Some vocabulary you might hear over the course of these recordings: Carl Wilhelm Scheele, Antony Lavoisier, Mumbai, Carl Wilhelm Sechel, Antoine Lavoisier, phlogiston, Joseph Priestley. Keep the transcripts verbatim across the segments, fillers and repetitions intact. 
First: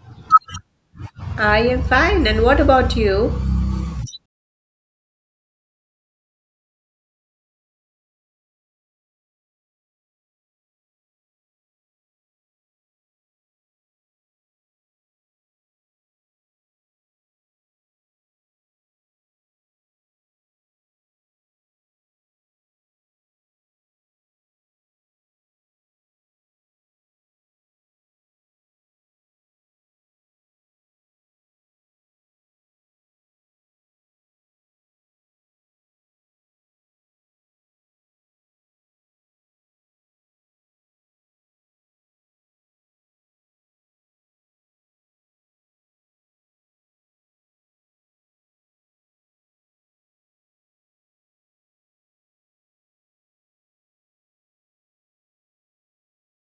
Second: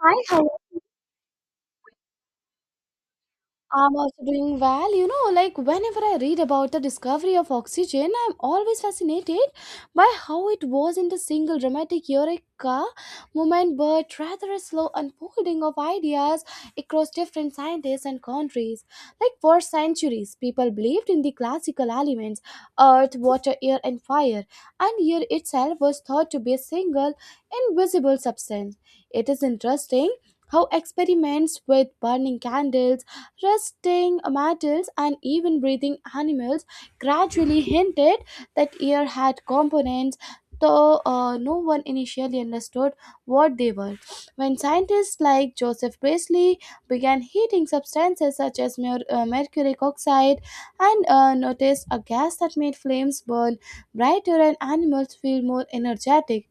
Hi, hello. I am fine, and what about you? I'm also doing well. You know, like whenever I read about the discovery of oxygen, I'm always fascinated by how it wasn't a single dramatic eureka moment, but rather a slow unfolding of ideas across different scientists and countries. Like for centuries, people believed in the classical elements earth, water, air, and fire, and air itself was thought to be a single, invisible substance. It is interesting. How experiments with burning candles, Resting mammals, and even breathing animals gradually hinted that air had components, though uh, no one initially understood what they were. When scientists like Joseph Priestley began heating substances such as mer- uh, mercury oxide and uh, noticed a gas that made flames burn brighter and animals feel more energetic,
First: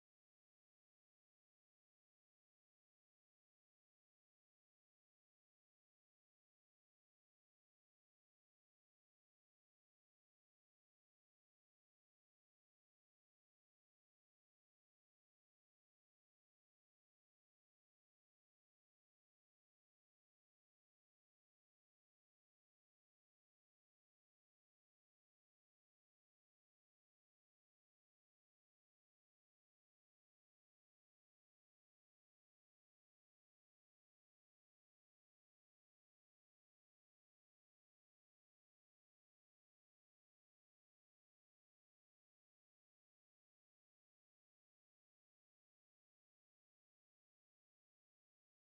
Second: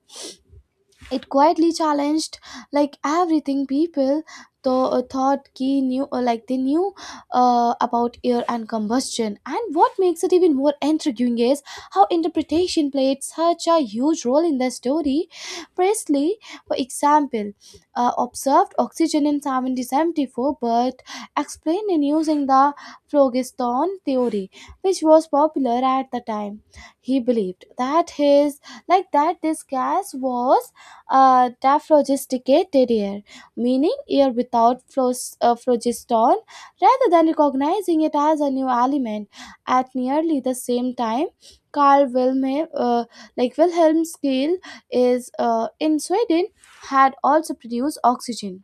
it quietly challenged like everything people th- thought key knew or like they knew uh, about air and combustion. And what makes it even more intriguing is how interpretation played such a huge role in the story. Presley, for example, uh, observed oxygen in seventeen seventy-four but explained it using the phlogiston theory, which was popular at the time. He believed that his like that this gas was uh, daphlogisticate terrier, meaning air without phlos- uh, phlogiston, rather than recognizing it as a new element. At nearly the same time, Carl Wilhelm, uh, like Wilhelm Scheele, is uh, in Sweden, had also produced oxygen.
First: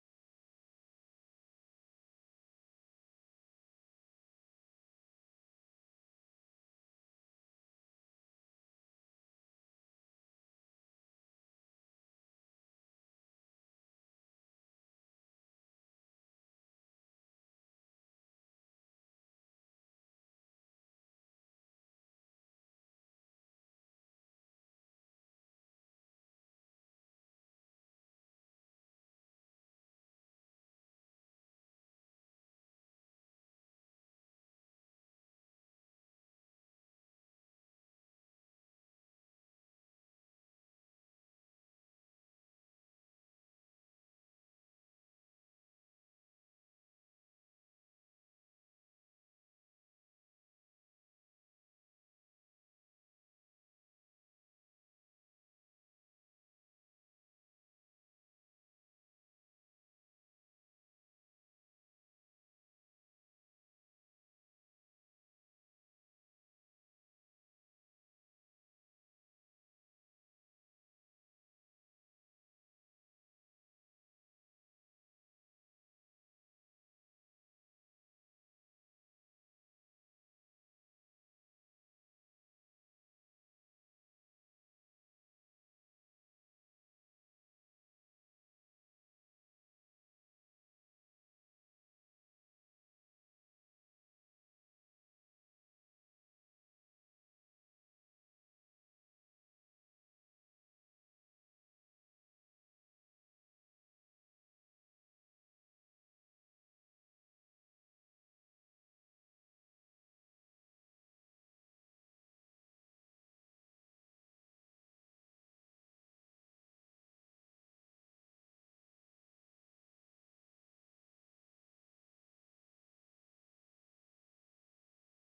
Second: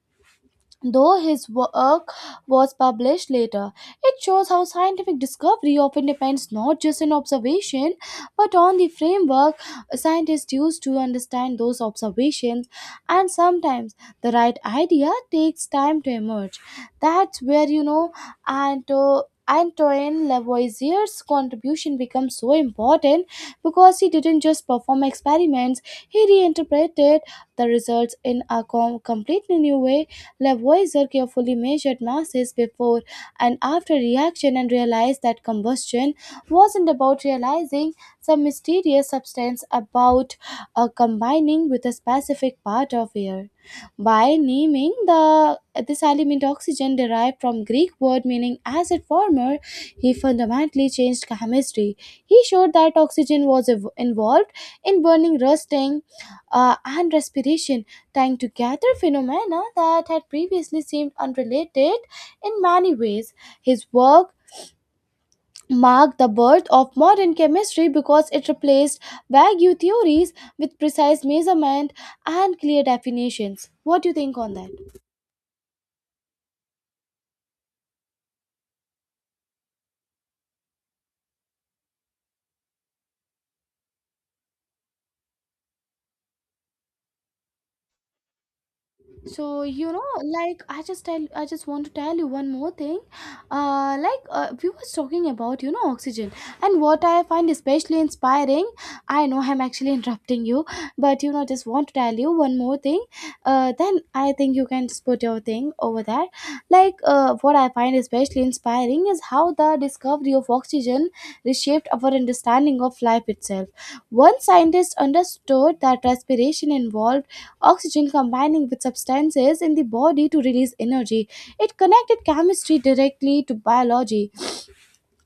Though his work was published later, it shows how scientific discovery often depends not just on observation but on the framework scientists use to understand those observations, and sometimes the right idea takes time to emerge. That's where you know Anto. Antoine Lavoisier's contribution becomes so important, because he didn't just perform experiments, he reinterpreted the results in a com- completely new way. Lavoisier carefully measured masses before and after reaction and realized that combustion wasn't about realizing some mysterious substance, about uh, combining with a specific part of air. By naming the this element oxygen, derived from Greek word meaning acid former, he fundamentally changed chemistry. He showed that oxygen was ev- involved in burning, rusting, uh, and respiration, tying together phenomena that had previously seemed unrelated in many ways. His work marked the birth of modern chemistry because it replaced vague theories with precise measurement and clear definitions. What do you think on that? So you know like i just tell I just want to tell you one more thing. Uh like uh, we was talking about you know oxygen, and what I find especially inspiring, I know I'm actually interrupting you, but you know just want to tell you one more thing. Uh then I think you can just put your thing over there. Like uh, what I find especially inspiring is how the discovery of oxygen reshaped our understanding of life itself. One scientist understood that respiration involved oxygen combining with substances in the body to release energy. It connected chemistry directly to biology.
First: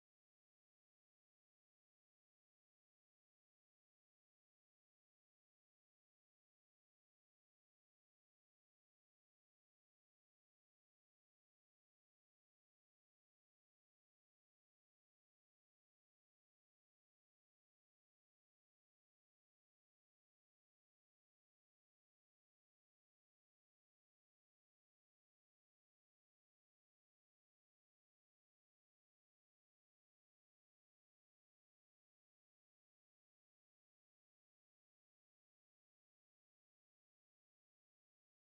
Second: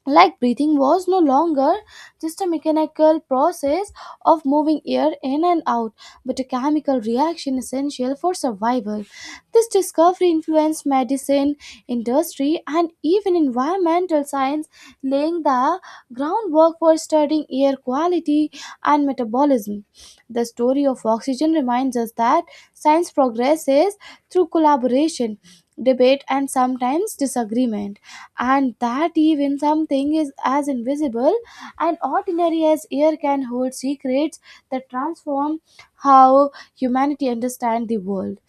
Like breathing was no longer just a mechanical process of moving air in and out, but a chemical reaction essential for survival. This discovery influenced medicine, industry, and even environmental science, laying the groundwork for studying air quality and metabolism. The story of oxygen reminds us that science progresses through collaboration, debate, and sometimes disagreement, and that even something is as invisible and ordinary as air can hold secrets that transform how humanity understand the world.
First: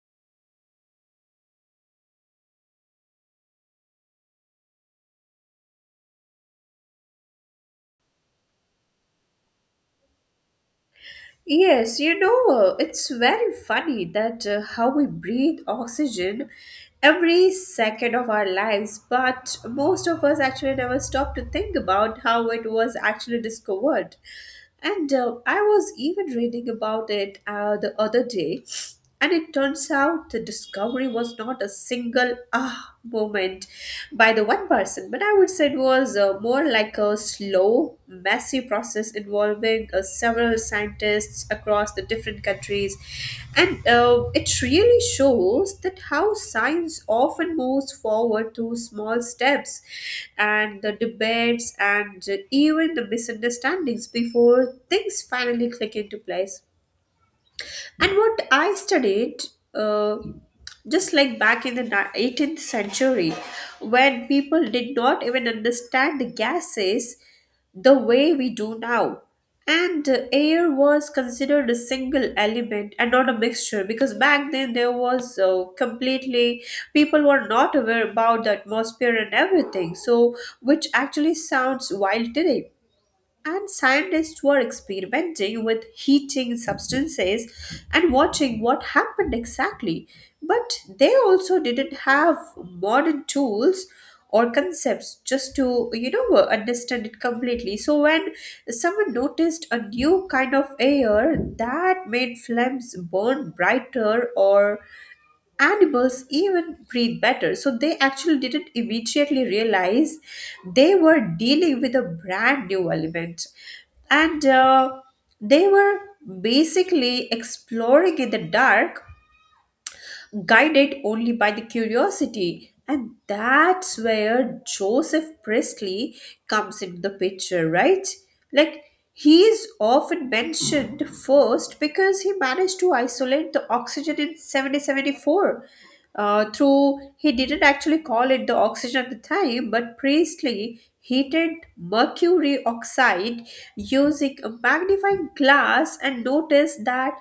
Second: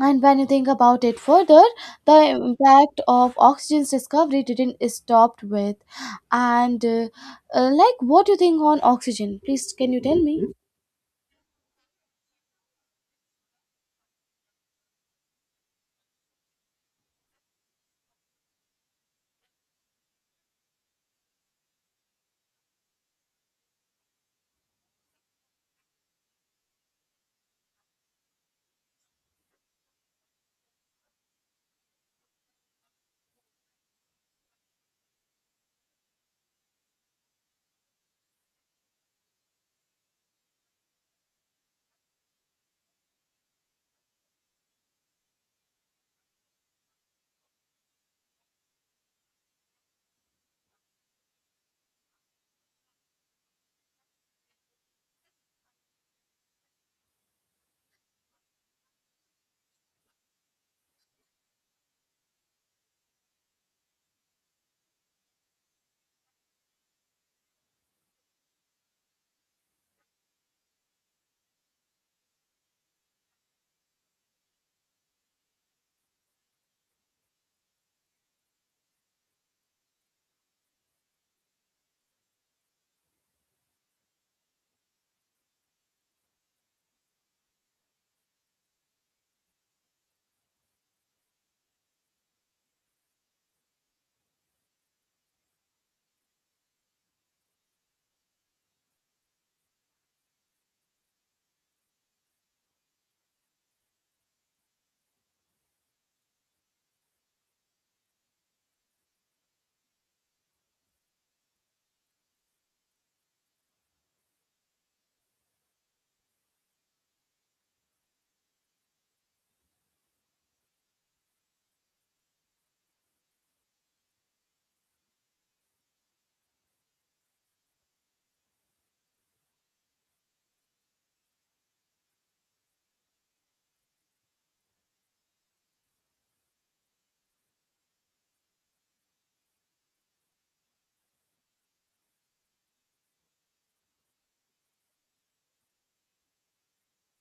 And when you think about it further, the impact of oxygen's discovery didn't stop with. And uh, uh, like, what do you think on oxygen, please? Can you tell me? Yes, you know, it's very funny that uh, how we breathe oxygen every second of our lives, but most of us actually never stop to think about how it was actually discovered. And uh, I was even reading about it uh, the other day. And it turns out the discovery was not a single ah moment by the one person, but I would say it was uh, more like a slow, messy process involving uh, several scientists across the different countries. And uh, it really shows that how science often moves forward through small steps and the debates and even the misunderstandings before things finally click into place. And what I studied, uh, just like back in the ni- eighteenth century, when people did not even understand the gases the way we do now. And uh, air was considered a single element and not a mixture because back then there was uh, completely, people were not aware about the atmosphere and everything. So, which actually sounds wild today, and scientists were experimenting with heating substances and watching what happened exactly. But they also didn't have modern tools or concepts just to, you know, uh, understand it completely. So when someone noticed a new kind of air that made flames burn brighter or animals even breathe better. So they actually didn't immediately realize they were dealing with a brand new element. And uh, they were basically exploring in the dark, guided only by the curiosity. And that's where Joseph Priestley comes into the picture, right? Like, he is often mentioned first because he managed to isolate the oxygen in seventeen seventy-four, uh, through he didn't actually call it the oxygen at the time, but Priestley heated mercury oxide using a magnifying glass and noticed that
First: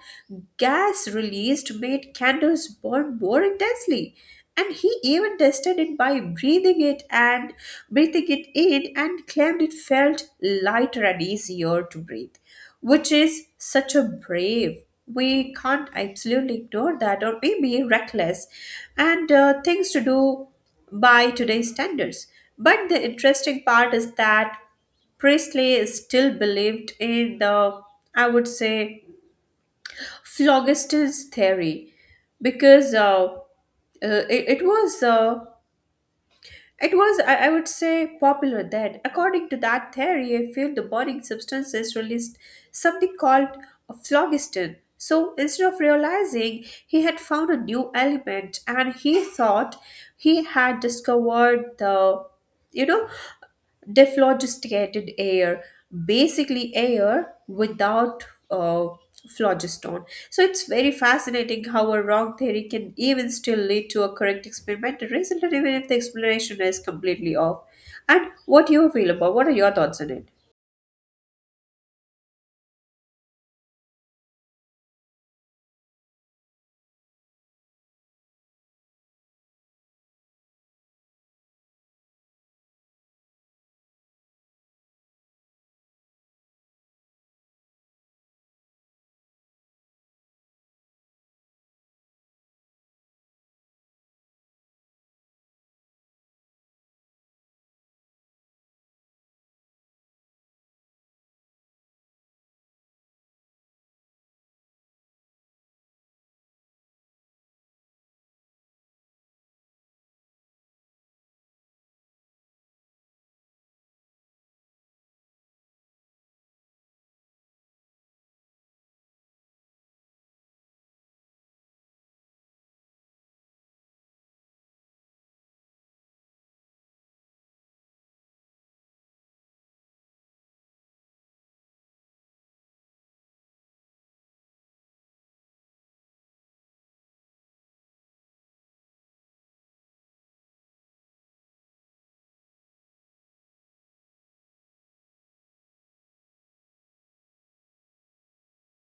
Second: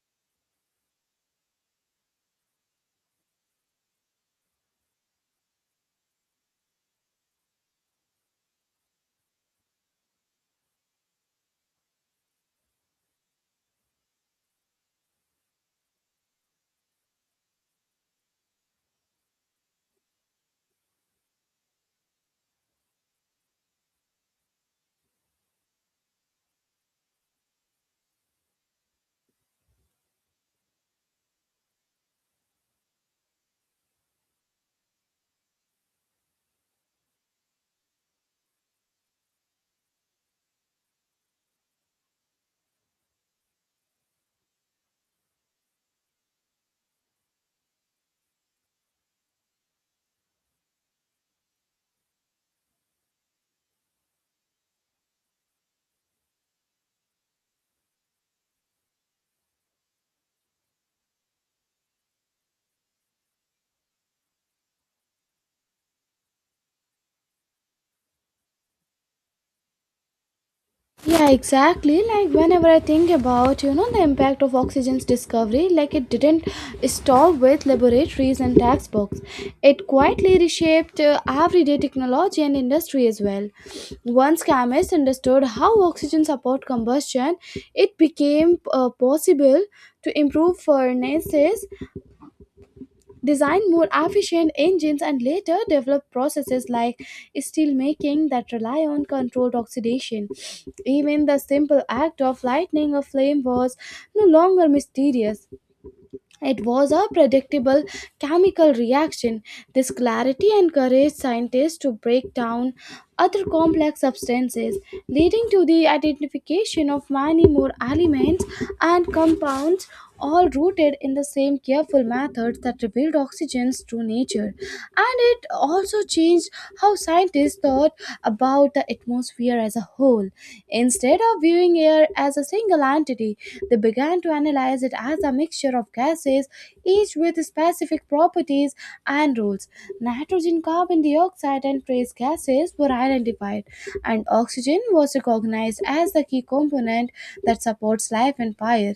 gas released made candles burn more intensely, and he even tested it by breathing it and breathing it in and claimed it felt lighter and easier to breathe, which is such a brave. We can't absolutely ignore that, or maybe reckless and uh, things to do by today's standards. But the interesting part is that Priestley is still believed in the, I would say, phlogiston's theory because uh, uh, it, it was uh, it was, I I would say, popular then. According to that theory, a few the burning substances released something called phlogiston. So instead of realizing he had found a new element, and he thought he had discovered the, you know, Dephlogisticated air, basically air without uh, phlogiston. So it's very fascinating how a wrong theory can even still lead to a correct experimental result, and even if the explanation is completely off. And what do you feel about? What are your thoughts on it? Yeah, exactly. Like whenever I think about, you know, the impact of oxygen's discovery, like it didn't stop with laboratories and textbooks. It quietly reshaped uh, everyday technology and industry as well. Once chemists understood how oxygen support combustion, it became uh, possible to improve furnaces, design more efficient engines, and later develop processes like steelmaking that rely on controlled oxidation. Even the simple act of lighting a flame was no longer mysterious. It was a predictable chemical reaction. This clarity encouraged scientists to break down other complex substances, leading to the identification of many more elements and compounds, all rooted in the same careful methods that revealed oxygen's true nature. And it also changed how scientists thought about the atmosphere as a whole. Instead of viewing air as a single entity, they began to analyze it as a mixture of gases, each with specific properties and rules. Nitrogen, carbon dioxide, and trace gases were identified, and oxygen was recognized as the key component that supports life and fire.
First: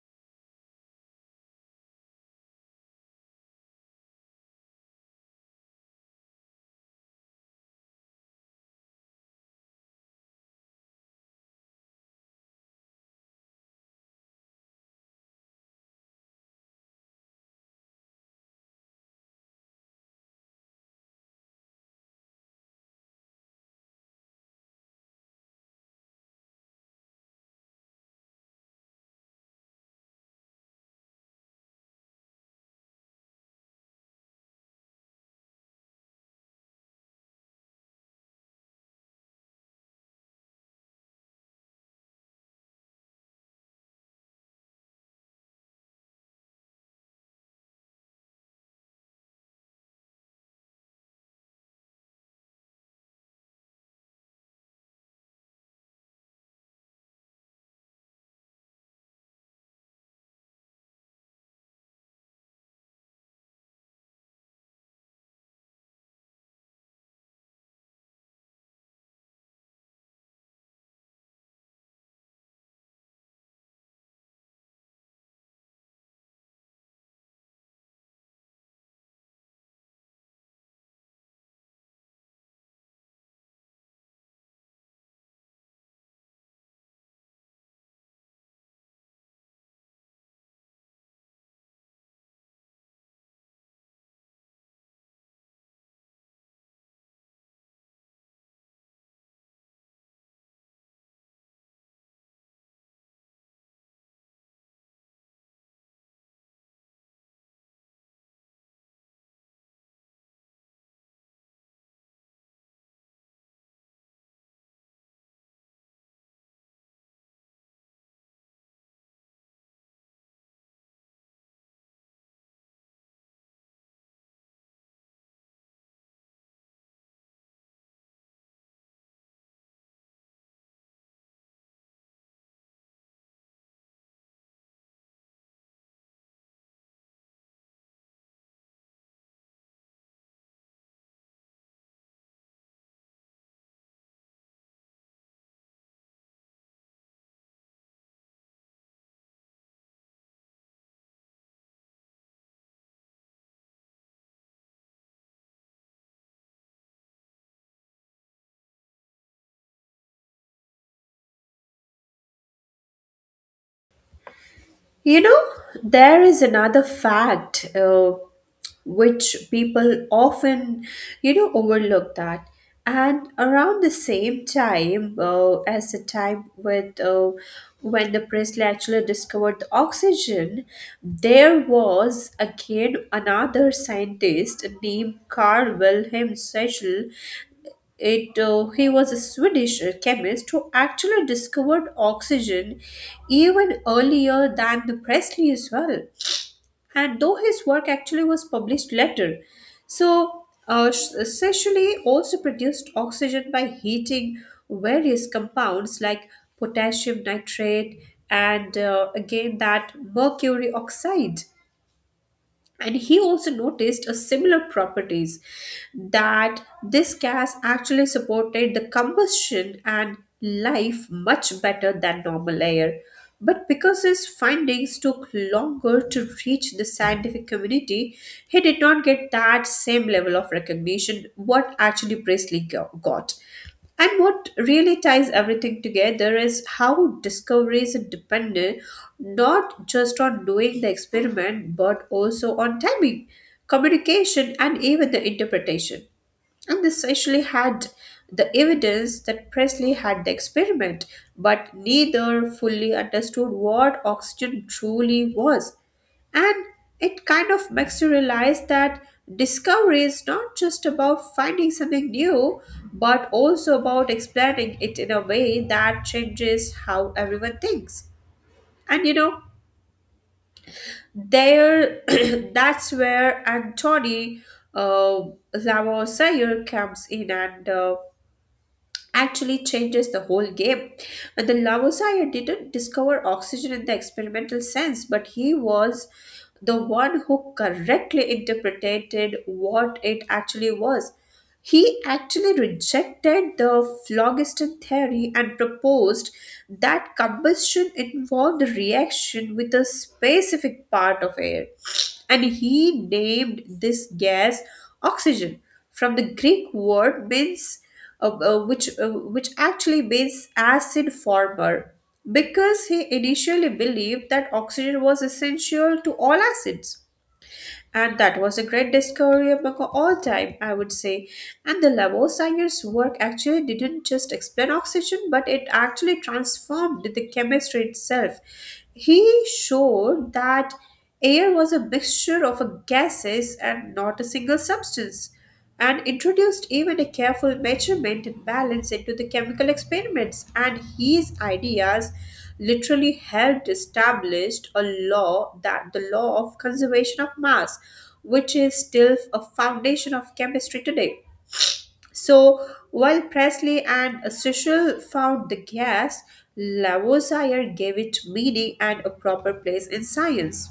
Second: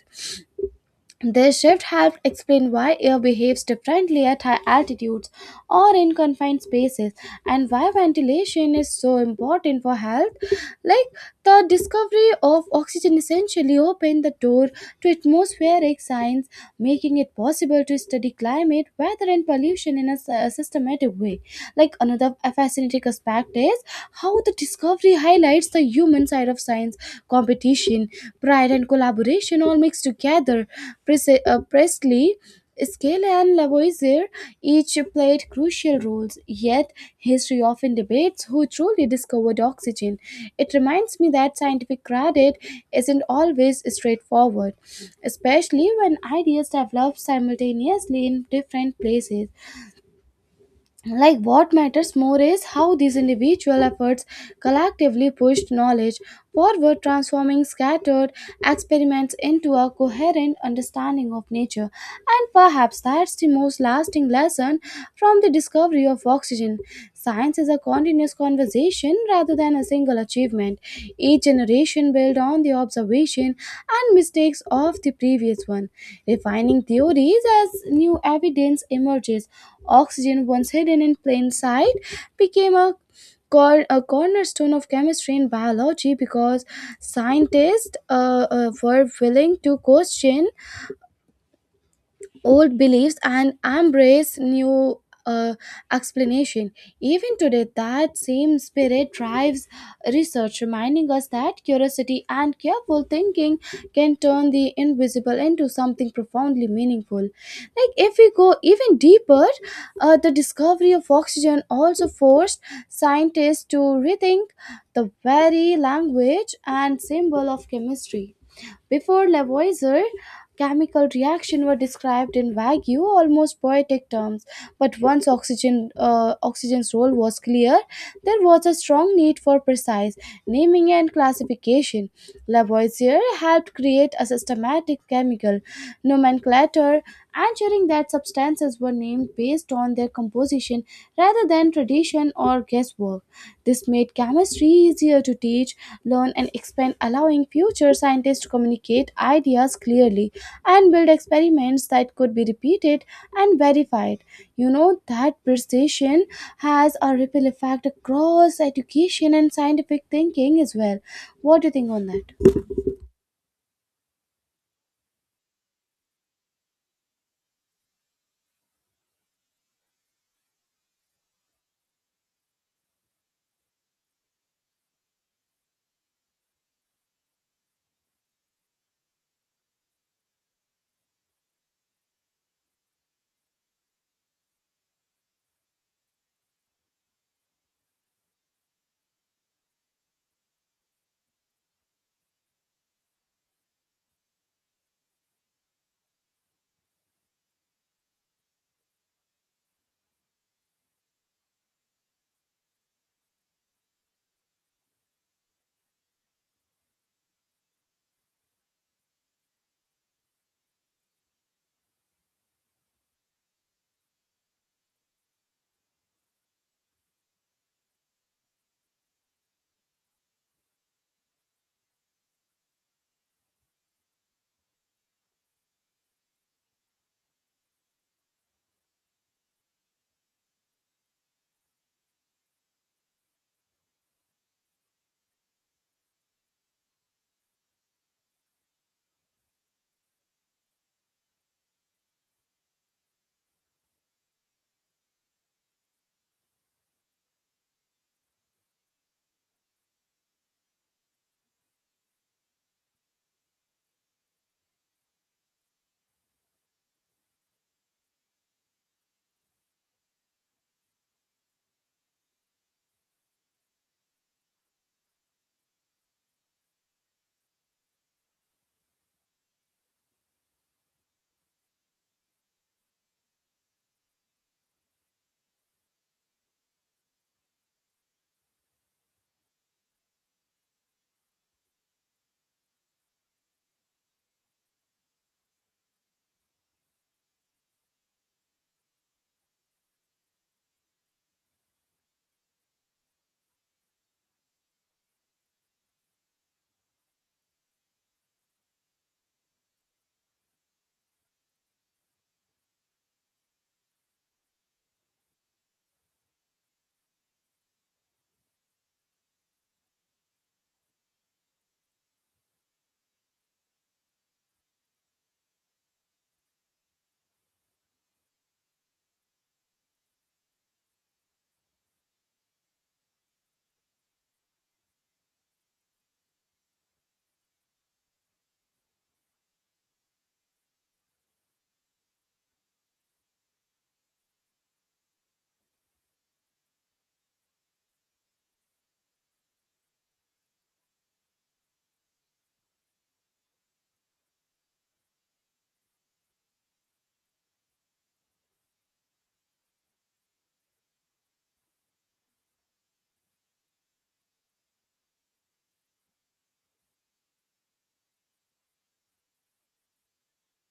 This shift helped explain why air behaves differently at high altitudes or in confined spaces and why ventilation is so important for health. Like the discovery of oxygen essentially opened the door to atmospheric science, making it possible to study climate, weather, and pollution in a s- a systematic way. Like another fascinating aspect is how the discovery highlights the human side of science: competition, pride, and collaboration all mixed together. Prese- uh, Presley, Scale, and Lavoisier each played crucial roles, yet history often debates who truly discovered oxygen. It reminds me that scientific credit isn't always straightforward, especially when ideas develop simultaneously in different places. Like what matters more is how these individual efforts collectively pushed knowledge forward, transforming scattered experiments into a coherent understanding of nature. And perhaps that's the most lasting lesson from the discovery of oxygen: science is a continuous conversation rather than a single achievement. Each generation built on the observation and mistakes of the previous one, refining theories as new evidence emerges. Oxygen, once hidden in plain sight, became a cor- a cornerstone of chemistry and biology, because scientists uh, uh, were willing to question old beliefs and embrace new uh, explanation. Even today, that same spirit drives research, reminding us that curiosity and careful thinking can turn the invisible into something profoundly meaningful. Like if we go even deeper, uh, the discovery of oxygen also forced scientists to rethink the very language and symbol of chemistry. Before Lavoisier, chemical reactions were described in vague, almost poetic terms. But once oxygen, uh, oxygen's role was clear, there was a strong need for precise naming and classification. Lavoisier helped create a systematic chemical nomenclature, ensuring that substances were named based on their composition composition rather than tradition or guesswork. This made chemistry easier to teach, learn, and expand, allowing future scientists to communicate ideas clearly and build experiments that could be repeated and verified. You know that precision has a ripple effect across education and scientific thinking as well. What do you think on that? You know, there is another fact. Uh, which people often you know overlook that, and around the same time uh, as the time with uh, when the Presley actually discovered the oxygen, there was again another scientist named Carl Wilhelm Sechel. It uh, He was a Swedish chemist who actually discovered oxygen even earlier than the Presley as well, and though his work actually was published later. So, uh, Sh- also produced oxygen by heating various compounds like potassium nitrate and uh, again that mercury oxide, and he also noticed a similar properties that this gas actually supported the combustion and life much better than normal air, but because his findings took longer to reach the scientific community, he did not get that same level of recognition what actually presley go- got. And what really ties everything together is how discoveries are dependent not just on doing the experiment but also on timing, communication, and even the interpretation. And this actually had the evidence that Presley had the experiment, but neither fully understood what oxygen truly was. And it kind of makes you realize that discovery is not just about finding something new, but also about explaining it in a way that changes how everyone thinks. And you know, there that's where Antony uh, Lavoisier comes in and uh, actually changes the whole game. And the Lavoisier didn't discover oxygen in the experimental sense, but he was the one who correctly interpreted what it actually was. He actually rejected the phlogiston theory and proposed that combustion involved a reaction with a specific part of air. And he named this gas oxygen from the Greek word means uh, uh, which uh, which actually makes acid former because he initially believed that oxygen was essential to all acids, and that was a great discovery among all time, I would say. And the lavoisier's work actually didn't just explain oxygen, but it actually transformed the chemistry itself. He showed that air was a mixture of gases and not a single substance, and introduced even a careful measurement and balance into the chemical experiments, and his ideas literally helped establish a law, that the law of conservation of mass, which is still a foundation of chemistry today. So while presley and Sichel found the gas, lavoisier gave it meaning and a proper place in science.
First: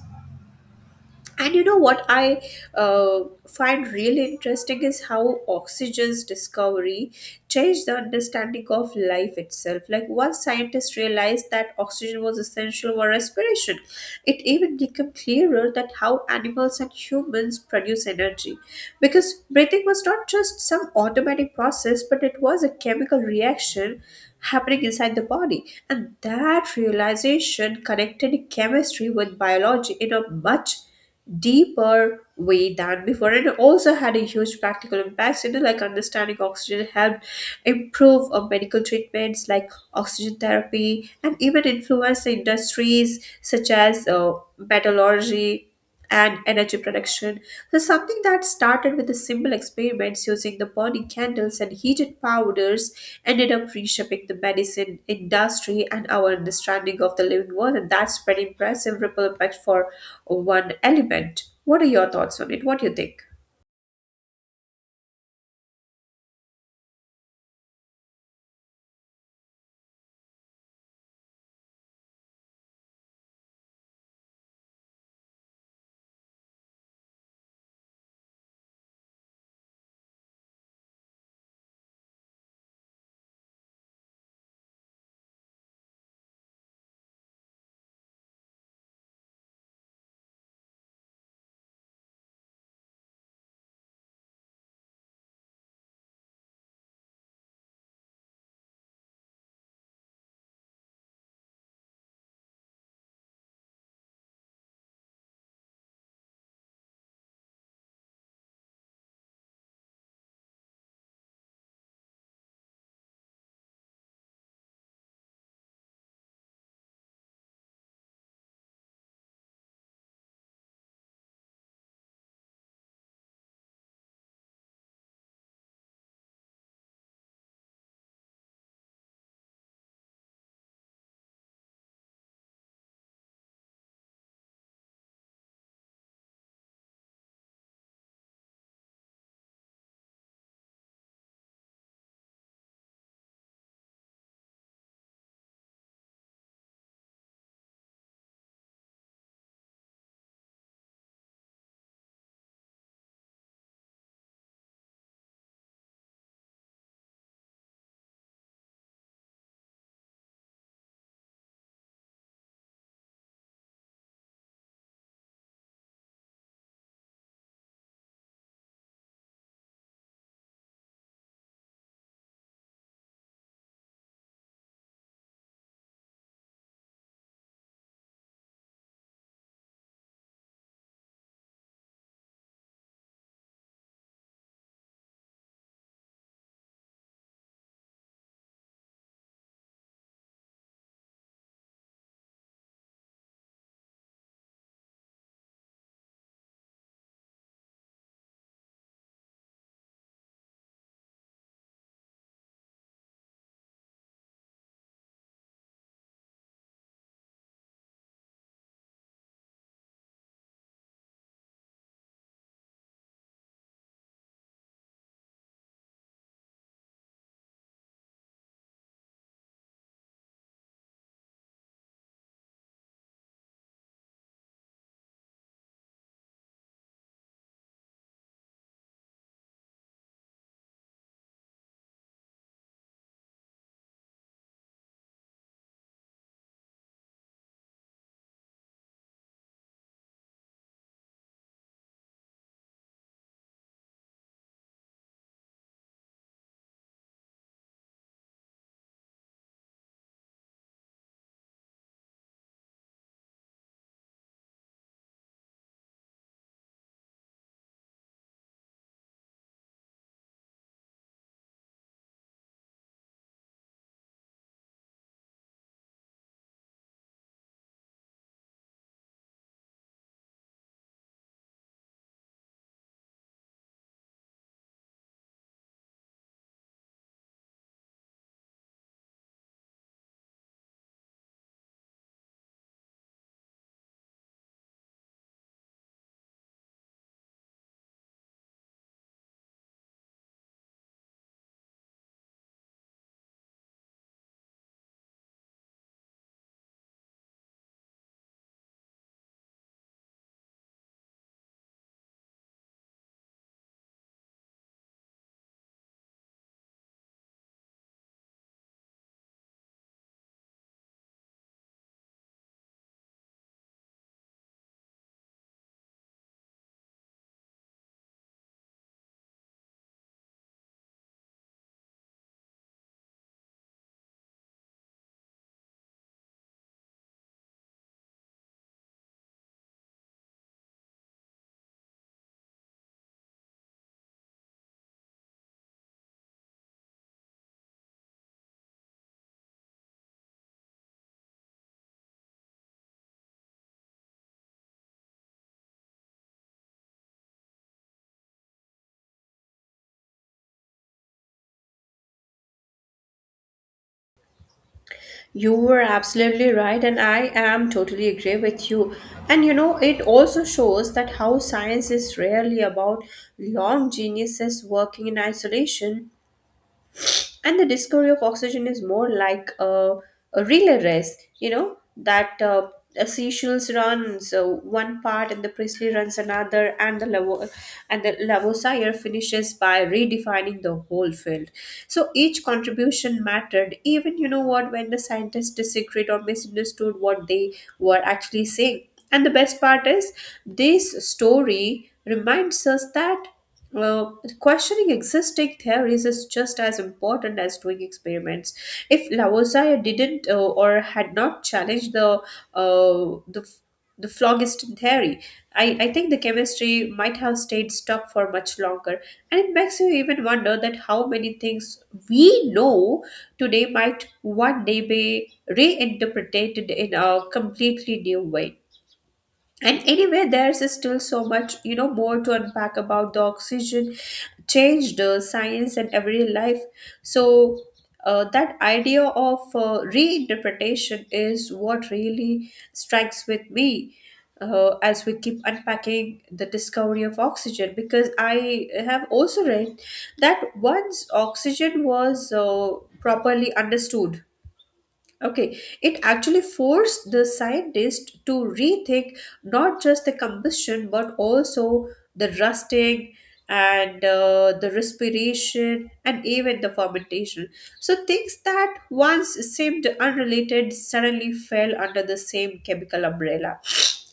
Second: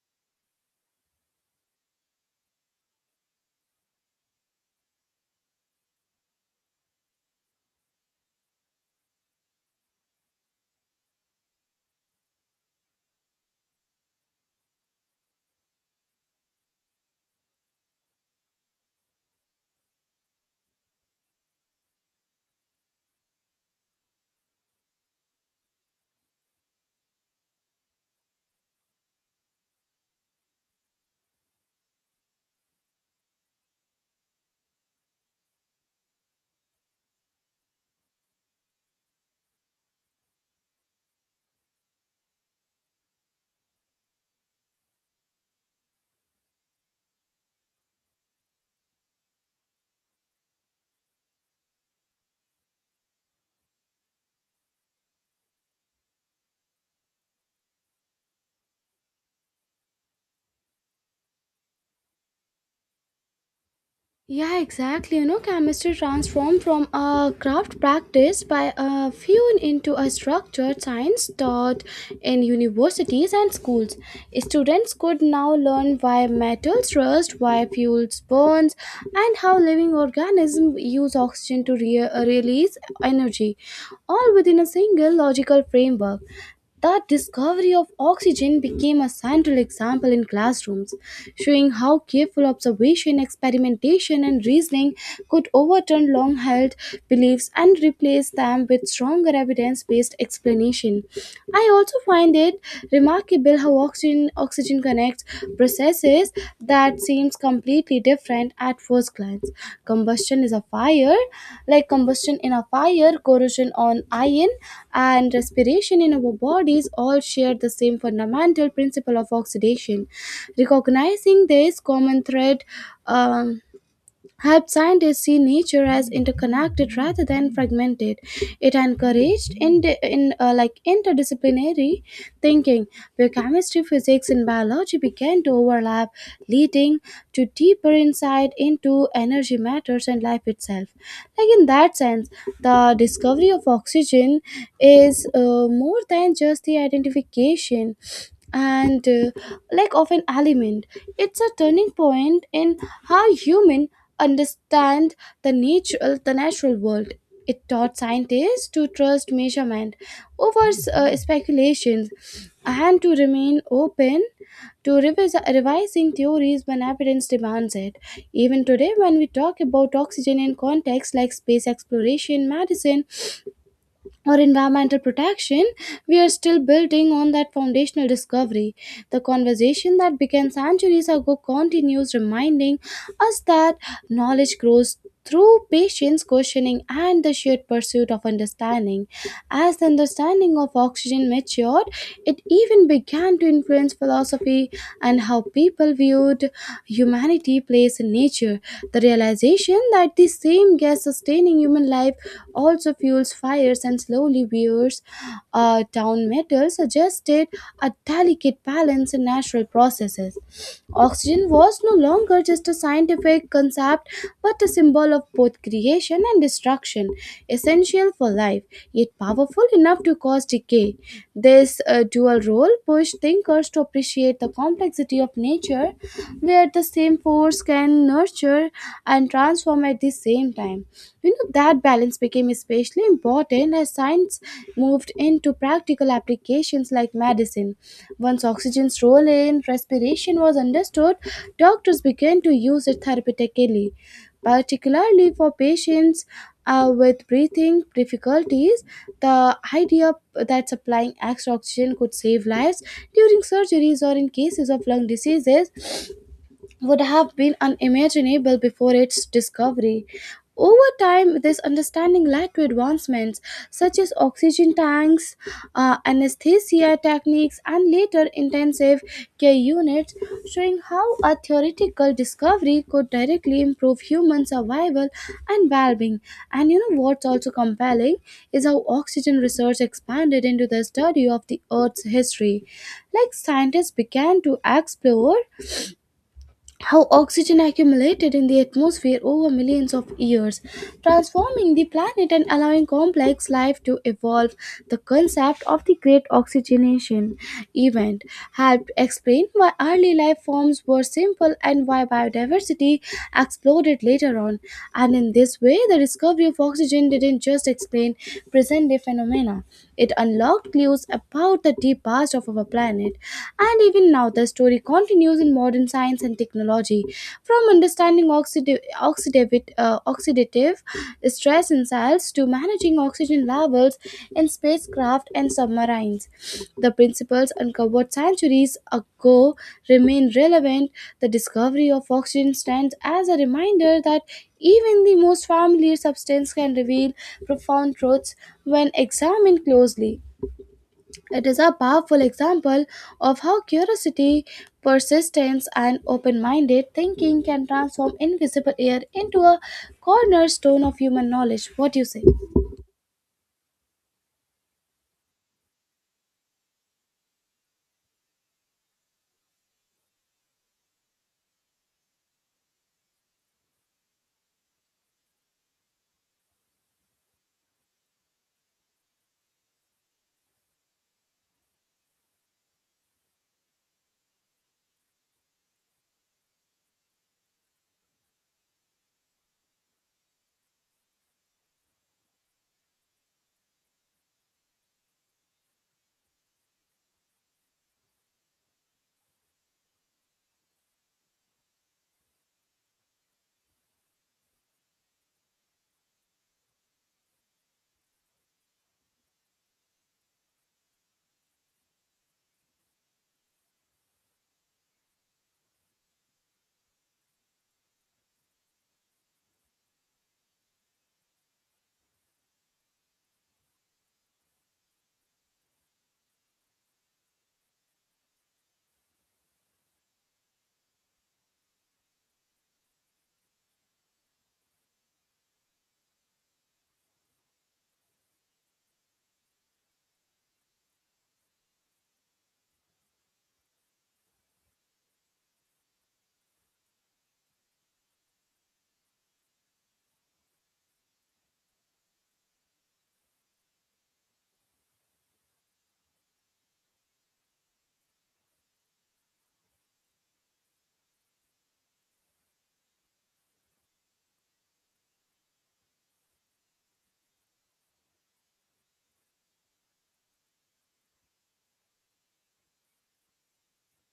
And you know what I uh, find really interesting is how oxygen's discovery changed the understanding of life itself. Like, once scientists realized that oxygen was essential for respiration, it even became clearer that how animals and humans produce energy. Because breathing was not just some automatic process, but it was a chemical reaction happening inside the body. And that realization connected chemistry with biology in a much deeper way than before, and it also had a huge practical impacts, you know, like understanding oxygen helped improve uh, medical treatments like oxygen therapy and even influenced industries such as uh, metallurgy and energy production. So something that started with the simple experiments using the burning candles and heated powders ended up reshaping the medicine industry and our understanding of the living world, and that's pretty impressive ripple effect for one element. What are your thoughts on it? What do you think? Yeah, exactly. You know, chemistry transformed from a craft practice by a few into a structured science taught in universities and schools. Students could now learn why metals rust, why fuels burns, and how living organisms use oxygen to re- release energy, all within a single logical framework. The discovery of oxygen became a central example in classrooms, showing how careful observation, experimentation, and reasoning could overturn long held beliefs and replace them with stronger evidence based explanation. I also find it remarkable how oxygen, oxygen connects connects processes that seems completely different at first glance. Combustion is a fire, like combustion in a fire, corrosion on iron, and respiration in our bodies all share the same fundamental principle of oxidation. Recognizing this common thread, um, Helped scientists see nature as interconnected rather than fragmented. It encouraged in, in uh, like interdisciplinary thinking, where chemistry, physics, and biology began to overlap, leading to deeper insight into energy matters and life itself. Like in that sense, the discovery of oxygen is uh, more than just the identification and uh, like of an element. It's a turning point in how human understand the natural the natural world. It taught scientists to trust measurement over uh, speculations and to remain open to revis- revising theories when evidence demands it. Even today, when we talk about oxygen in contexts like space exploration, medicine, or environmental protection, we are still building on that foundational discovery. The conversation that began centuries ago continues, reminding us that knowledge grows through patience, questioning, and the shared pursuit of understanding. As the understanding of oxygen matured, it even began to influence philosophy and how people viewed humanity, place, and nature. The realization that the same gas sustaining human life also fuels fires and slowly wears uh, down metal, suggested a delicate balance in natural processes. Oxygen was no longer just a scientific concept but a symbol of both creation and destruction, essential for life, yet powerful enough to cause decay. This uh, dual role pushed thinkers to appreciate the complexity of nature, where the same force sports can nurture and transform at the same time. You know, that balance became especially important as science moved into practical applications like medicine. Once oxygen's role in respiration was understood, doctors began to use it therapeutically, particularly for patients uh, with breathing difficulties. The idea that supplying extra oxygen could save lives during surgeries or in cases of lung diseases would have been unimaginable before its discovery. Over time, this understanding led to advancements such as oxygen tanks, uh, anesthesia techniques, and later intensive care units, showing how a theoretical discovery could directly improve human survival and well being. And you know what's also compelling is how oxygen research expanded into the study of the Earth's history. Like scientists began to explore how oxygen accumulated in the atmosphere over millions of years, transforming the planet and allowing complex life to evolve. The concept of the Great Oxygenation event helped explain why early life forms were simple and why biodiversity exploded later on. And in this way, the discovery of oxygen didn't just explain present day phenomena, it unlocked clues about the deep past of our planet, and even now the story continues in modern science and technology. From understanding oxidative, oxidative, uh, oxidative stress in cells to managing oxygen levels in spacecraft and submarines, the principles uncovered centuries ago remain relevant. The discovery of oxygen stands as a reminder that even the most familiar substance can reveal profound truths when examined closely. It is a powerful example of how curiosity, persistence, and open minded thinking can transform invisible air into a cornerstone of human knowledge. What do you say? You were absolutely right, and I am totally agree with you. And you know, it also shows that how science is rarely about long geniuses working in isolation, and the discovery of oxygen is more like a, a relay race, you know, that uh, a seashells runs uh, one part, and the Priestley runs another, and the Lavo- and the Lavoisier finishes by redefining the whole field. So each contribution mattered, even you know what, when the scientists disagreed or misunderstood what they were actually saying. And the best part is this story reminds us that uh, questioning existing theories is just as important as doing experiments. If Lavoisier didn't uh, or had not challenged the uh, the the phlogiston theory, I, I think the chemistry might have stayed stuck for much longer. And it makes you even wonder that how many things we know today might one day be reinterpreted in a completely new way. And anyway, there's still so much, you know, more to unpack about the oxygen changed uh, science and everyday life. So uh, that idea of uh, reinterpretation is what really strikes with me uh, as we keep unpacking the discovery of oxygen. Because I have also read that once oxygen was uh, properly understood, Okay, it actually forced the scientists to rethink not just the combustion but also the rusting and uh, the respiration and even the fermentation. So, things that once seemed unrelated suddenly fell under the same chemical umbrella.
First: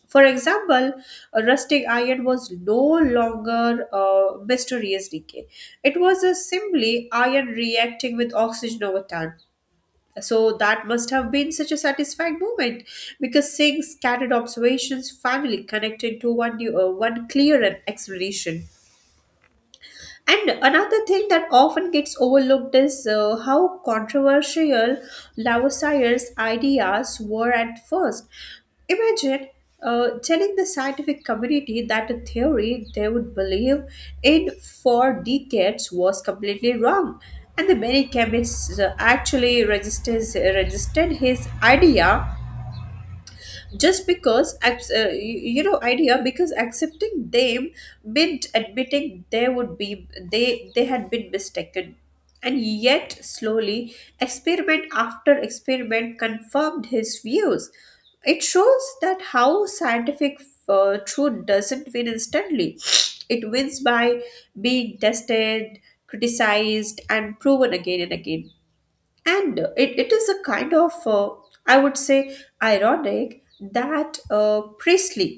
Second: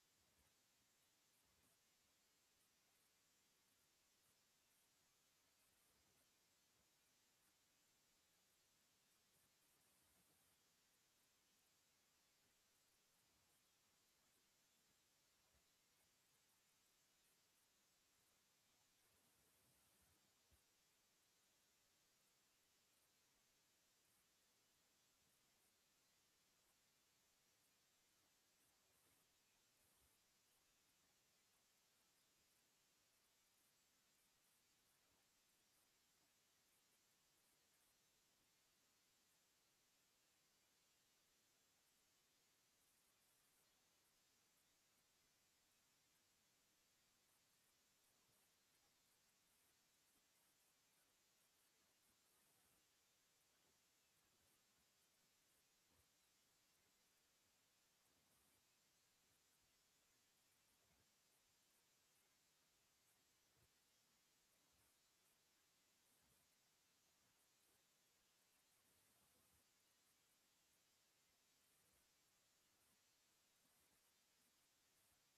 For example, a rusting iron was no longer a mysterious decay. It was a simply iron reacting with oxygen over time, so that must have been such a satisfying moment, because seeing scattered observations finally connected to one, new, uh, one clear explanation. And another thing that often gets overlooked is uh, how controversial Lavoisier's ideas were at first. Imagine uh, telling the scientific community that a theory they would believe in for decades was completely wrong. And the many chemists uh, actually resisted, resisted his idea, just because abs- uh, you you know idea because accepting them meant admitting they would be they they had been mistaken. And yet slowly, experiment after experiment confirmed his views. It shows that how scientific uh, truth doesn't win instantly. It wins by being tested, criticized, and proven again and again. And it, it is a kind of uh, I would say ironic that uh, priestley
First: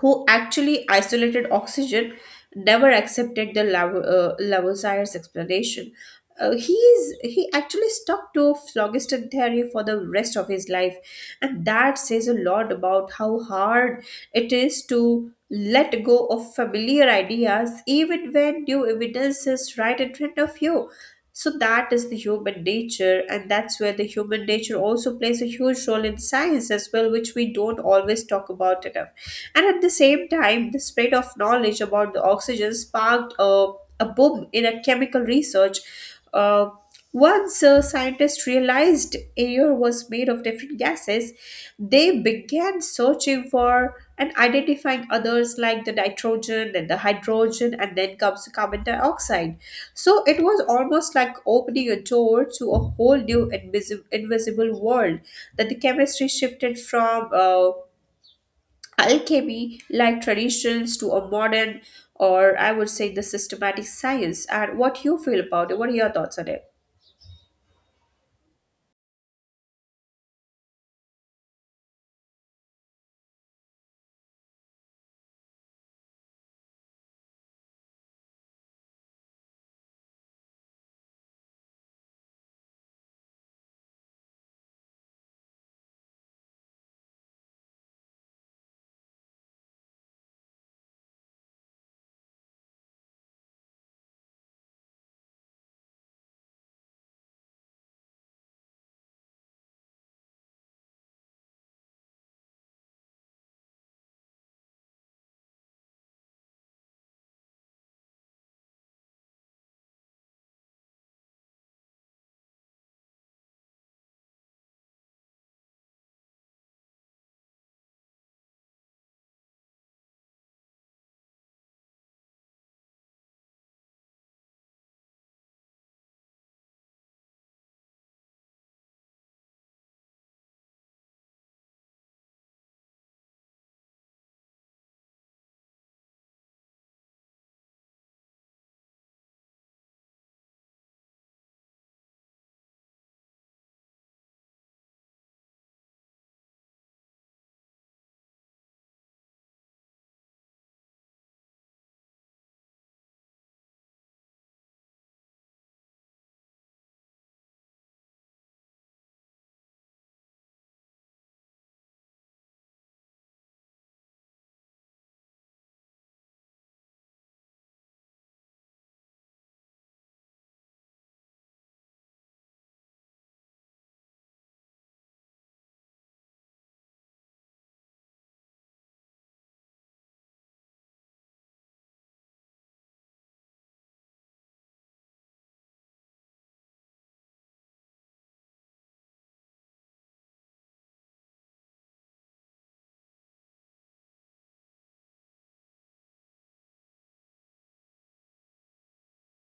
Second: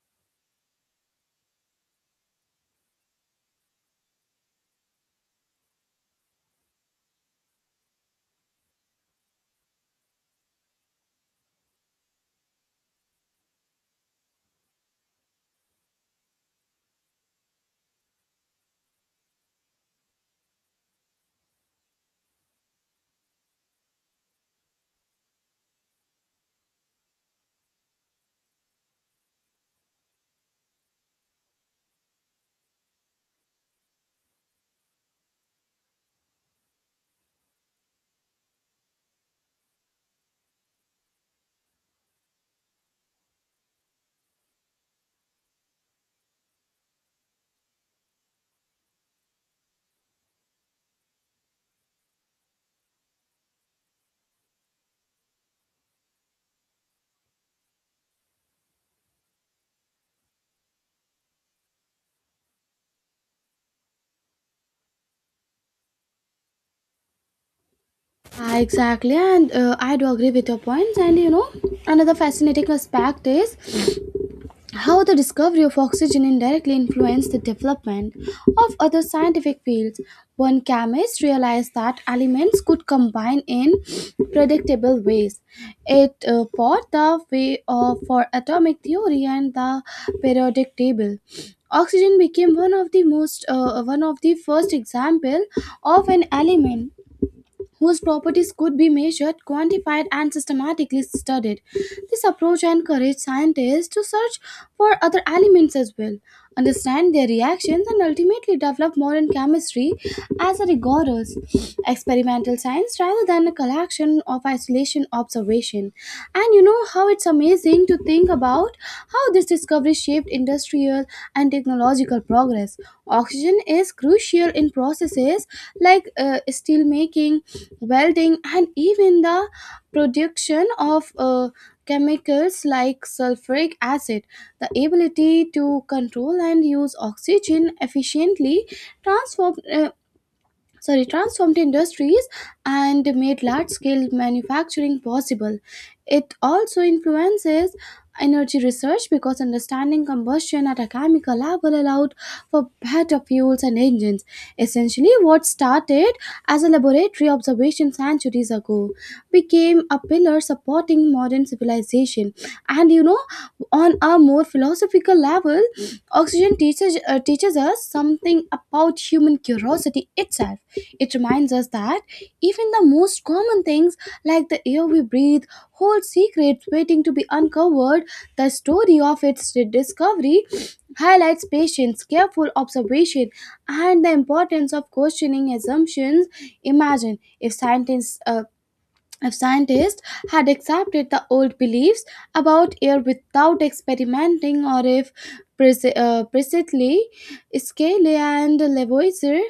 who actually isolated oxygen never accepted the Lav- uh, lavoisier's explanation. Uh, he is he actually stuck to phlogiston theory for the rest of his life. And that says a lot about how hard it is to let go of familiar ideas even when new evidence is right in front of you. So that is the human nature, and that's where the human nature also plays a huge role in science as well, which we don't always talk about enough. And at the same time, the spread of knowledge about the oxygen sparked a, a boom in a chemical research. Uh, Once uh, scientists realized air was made of different gases, they began searching for and identifying others like the nitrogen and the hydrogen, and then comes the carbon dioxide. So it was almost like opening a door to a whole new invisible, invisible world, that the chemistry shifted from uh, alchemy like traditions to a modern, or I would say the systematic science. And what you feel about it? What are your thoughts on it? Ah, exactly, and uh, I do agree with your points. And you know, another fascinating aspect is how the discovery of oxygen indirectly influenced the development of other scientific fields. One chemist realized that elements could combine in predictable ways. It uh, paved the way of, for atomic theory and the periodic table. Oxygen became one of the most uh, one of the first example of an element whose properties could be measured, quantified, and systematically studied. This approach encouraged scientists to search for other elements as well, understand their reactions, and ultimately develop modern chemistry as a rigorous experimental science rather than a collection of isolation observation. And you know how it's amazing to think about how this discovery shaped industrial and technological progress. Oxygen is crucial in processes like uh, steel making, welding, and even the production of uh, chemicals like sulfuric acid. The ability to control and use oxygen efficiently transform, uh, sorry transformed industries and made large scale manufacturing possible. It also influences energy research, because understanding combustion at a chemical level allowed for better fuels and engines. Essentially, what started as a laboratory observation centuries ago became a pillar supporting modern civilization. And you know, on a more philosophical level, oxygen teaches uh, teaches us something about human curiosity itself. It reminds us that even the most common things, like the air we breathe, hold secrets waiting to be uncovered. The story of its discovery highlights patience, careful observation, and the importance of questioning assumptions. Imagine if scientists uh, if scientists had accepted the old beliefs about air without experimenting, or if Pres- uh, Presley, Scale, and Lavoisier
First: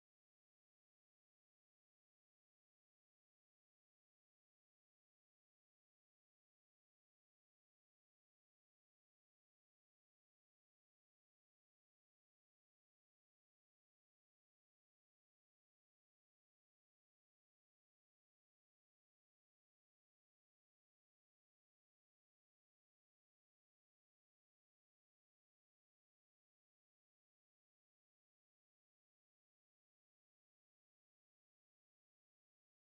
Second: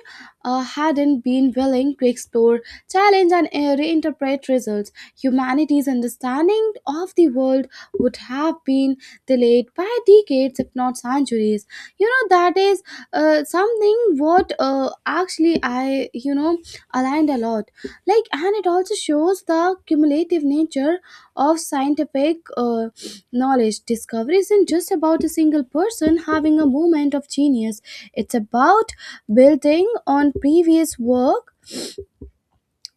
uh, hadn't been willing to explore, challenge, and uh, reinterpret results, humanity's understanding of the world would have been delayed by decades, if not centuries. You know, that is uh, something what uh, actually I, you know, aligned a lot, like, and it also shows the cumulative nature of scientific uh, knowledge. Discovery isn't just about a single person having a moment of genius. It's about building on previous work,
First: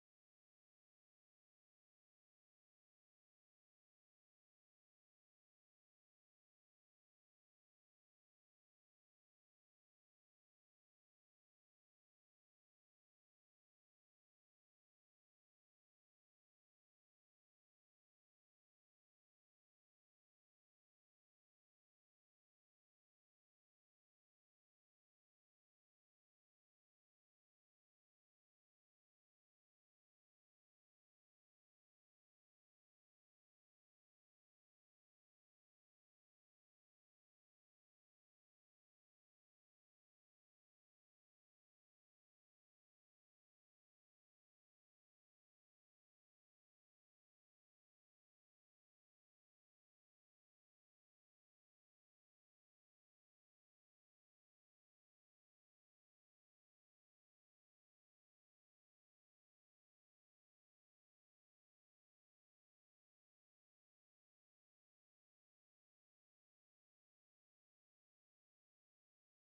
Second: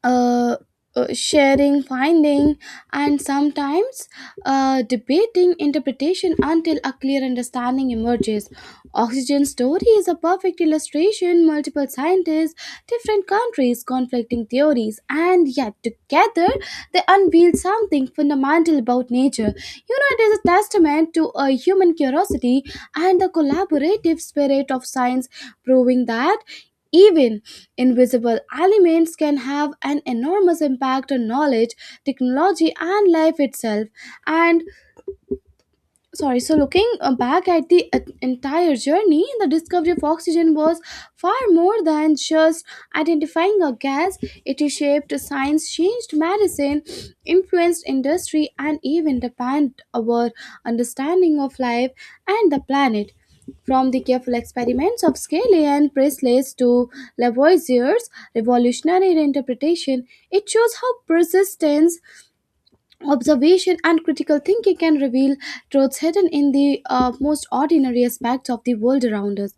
uh, uh, sharing finding, and sometimes uh, debating interpretation until a clear understanding emerges. Oxygen story is a perfect illustration: multiple scientists, different countries, conflicting theories, and yet together they unveil something fundamental about nature. You know, it is a testament to a human curiosity and the collaborative spirit of science, proving that even invisible elements can have an enormous impact on knowledge, technology, and life itself. And sorry so looking uh, back at the uh, entire journey, the discovery of oxygen was far more than just identifying a gas. It shaped science, changed medicine, influenced industry, and even defined our understanding of life and the planet. From the careful experiments of Scaly and Priestley to Lavoisier's revolutionary interpretation, it shows how persistence, observation and critical thinking can reveal truths hidden in the uh, most ordinary aspects of the world around us.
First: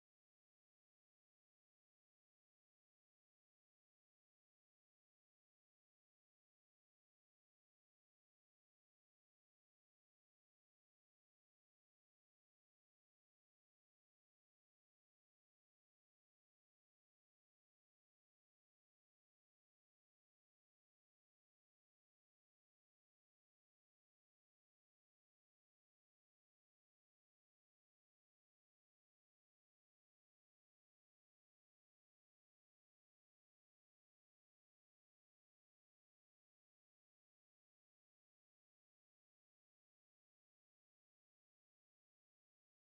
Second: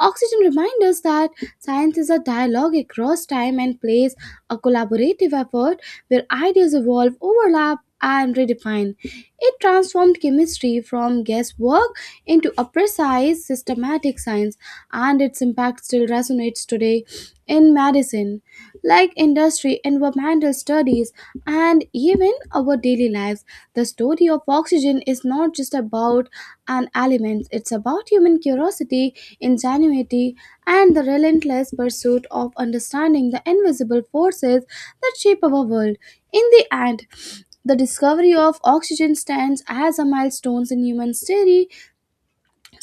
Oxygen reminds us that science is a dialogue across time and place, a collaborative effort where ideas evolve, overlap, and redefine. It transformed chemistry from guesswork into a precise, systematic science, and its impact still resonates today in medicine, like industry, environmental studies, and even our daily lives. The story of oxygen is not just about an element, it's about human curiosity, ingenuity, and the relentless pursuit of understanding the invisible forces that shape our world. In the end, the discovery of oxygen stands as a milestone in human history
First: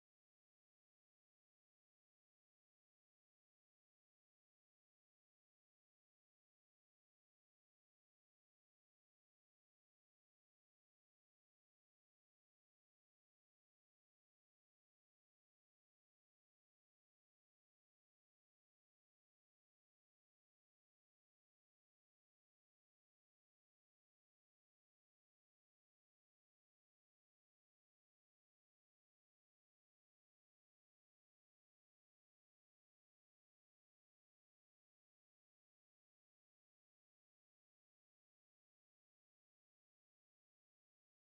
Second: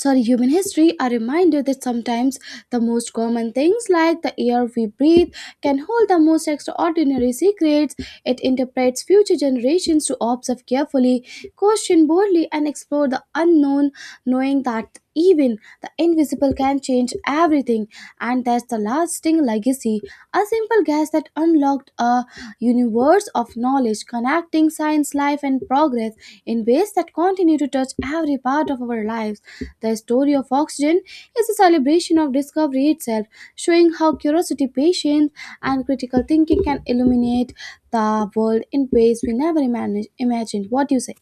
sorry human history, a reminder that sometimes the most common things, like the air we breathe, can hold the most extraordinary secrets. It interprets future generations to observe carefully, question boldly, and explore the unknown, knowing that even the invisible can change everything. And that's the lasting legacy: a simple guess that unlocked a universe of knowledge, connecting science, life and progress in ways that continue to touch every part of our lives. The story of oxygen is a celebration of discovery itself, showing how curiosity, patience, and critical thinking can illuminate the world in ways we never imagine- imagined. What do you say?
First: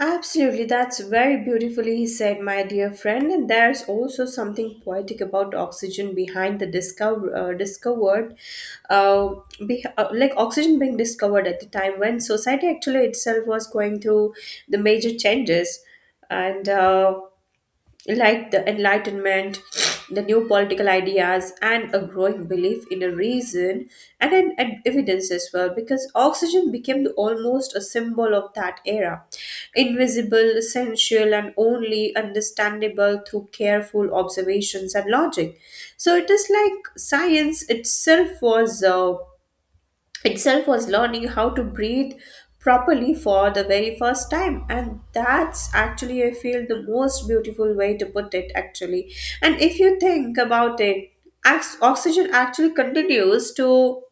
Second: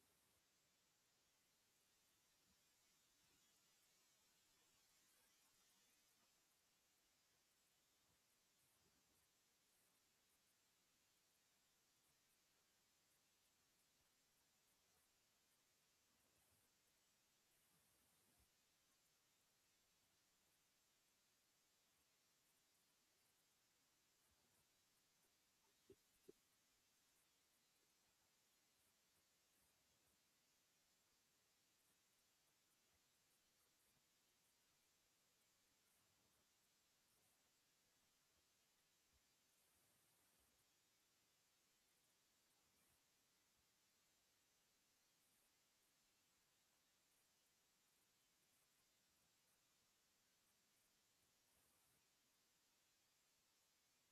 Absolutely, that's very beautifully said, my dear friend. And there's also something poetic about oxygen behind the discover, uh, discovered, uh, be, uh, like oxygen being discovered at the time when society actually itself was going through the major changes. And uh, like the Enlightenment, the new political ideas, and a growing belief in a reason and an an evidence as well, because oxygen became the- almost a symbol of that era. Invisible, essential, and only understandable through careful observations and logic. So it is like science itself was. Uh, itself was learning how to breathe properly for the very first time, and that's actually I feel the most beautiful way to put it actually. And if you think about it, ox- oxygen actually continues to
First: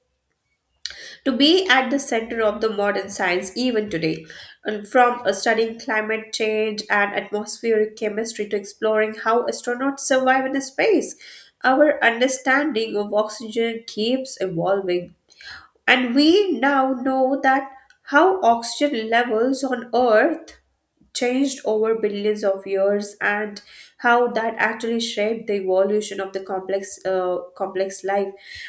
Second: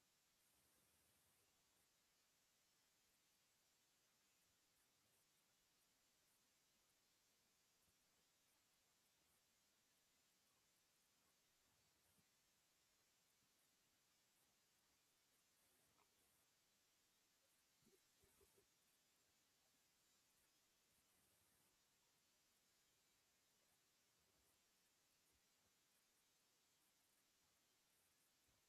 to be at the center of the modern science even today. And from uh, studying climate change and atmospheric chemistry to exploring how astronauts survive in space, our understanding of oxygen keeps evolving. And we now know that how oxygen levels on Earth changed over billions of years, and how that actually shaped the evolution of the complex uh, complex life.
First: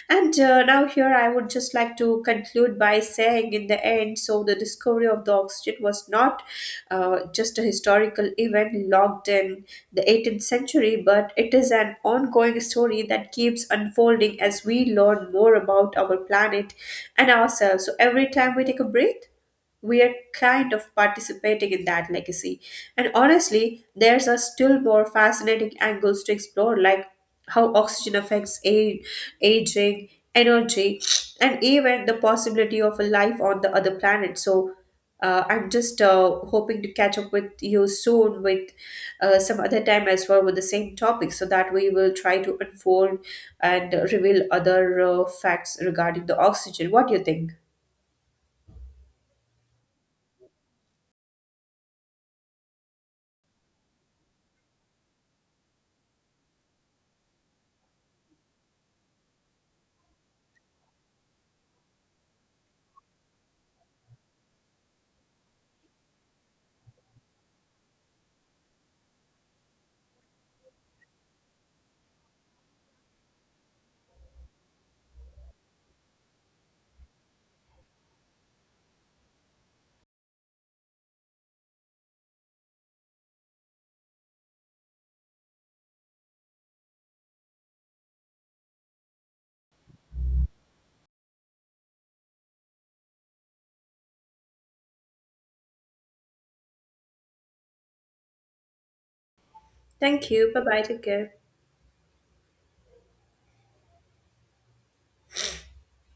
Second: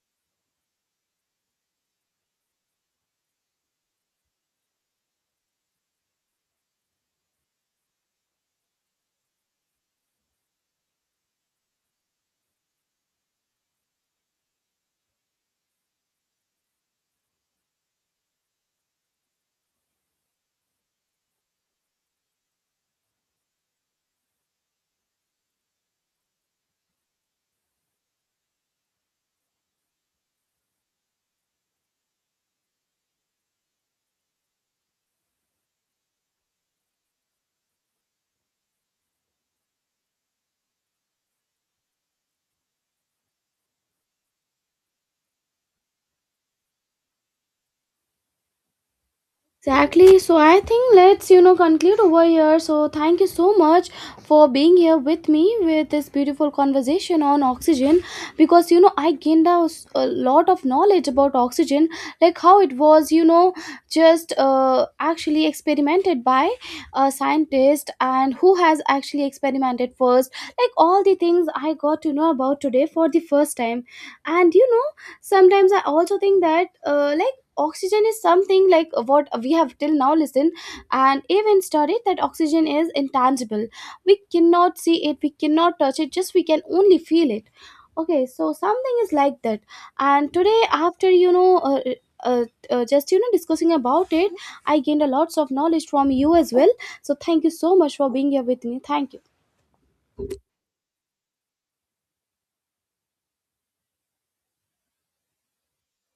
And uh, now here I would just like to conclude by saying, in the end, so the discovery of the oxygen was not uh, just a historical event logged in the eighteenth century, but it is an ongoing story that keeps unfolding as we learn more about our planet and ourselves. So every time we take a breath, we are kind of participating in that legacy. And honestly, there's a still more fascinating angles to explore, like how oxygen affects a- aging, energy, and even the possibility of a life on the other planet. So uh, I'm just uh, hoping to catch up with you soon with uh, some other time as well with the same topic, so that we will try to unfold and reveal other uh, facts regarding the oxygen. What do you think? Exactly. So I think let's, you know, conclude over here. So thank you so much for being here with me with this beautiful conversation on oxygen, because you know I gained a, s- a lot of knowledge about oxygen, like how it was, you know, just uh, actually experimented by a scientist, and who has actually experimented first. Like all the things I got to know about today for the first time, and you know, sometimes I also think that uh, like oxygen is something like uh, what we have till now listened and even studied, that oxygen is intangible. We cannot see it, we cannot touch it, just we can only feel it. Okay, so something is like that. And today, after you know, uh, uh, uh, just you know discussing about it, I gained a lots of knowledge from you as well. So thank you so much for being here with me. Thank you. Thank you. Bye bye. Take care.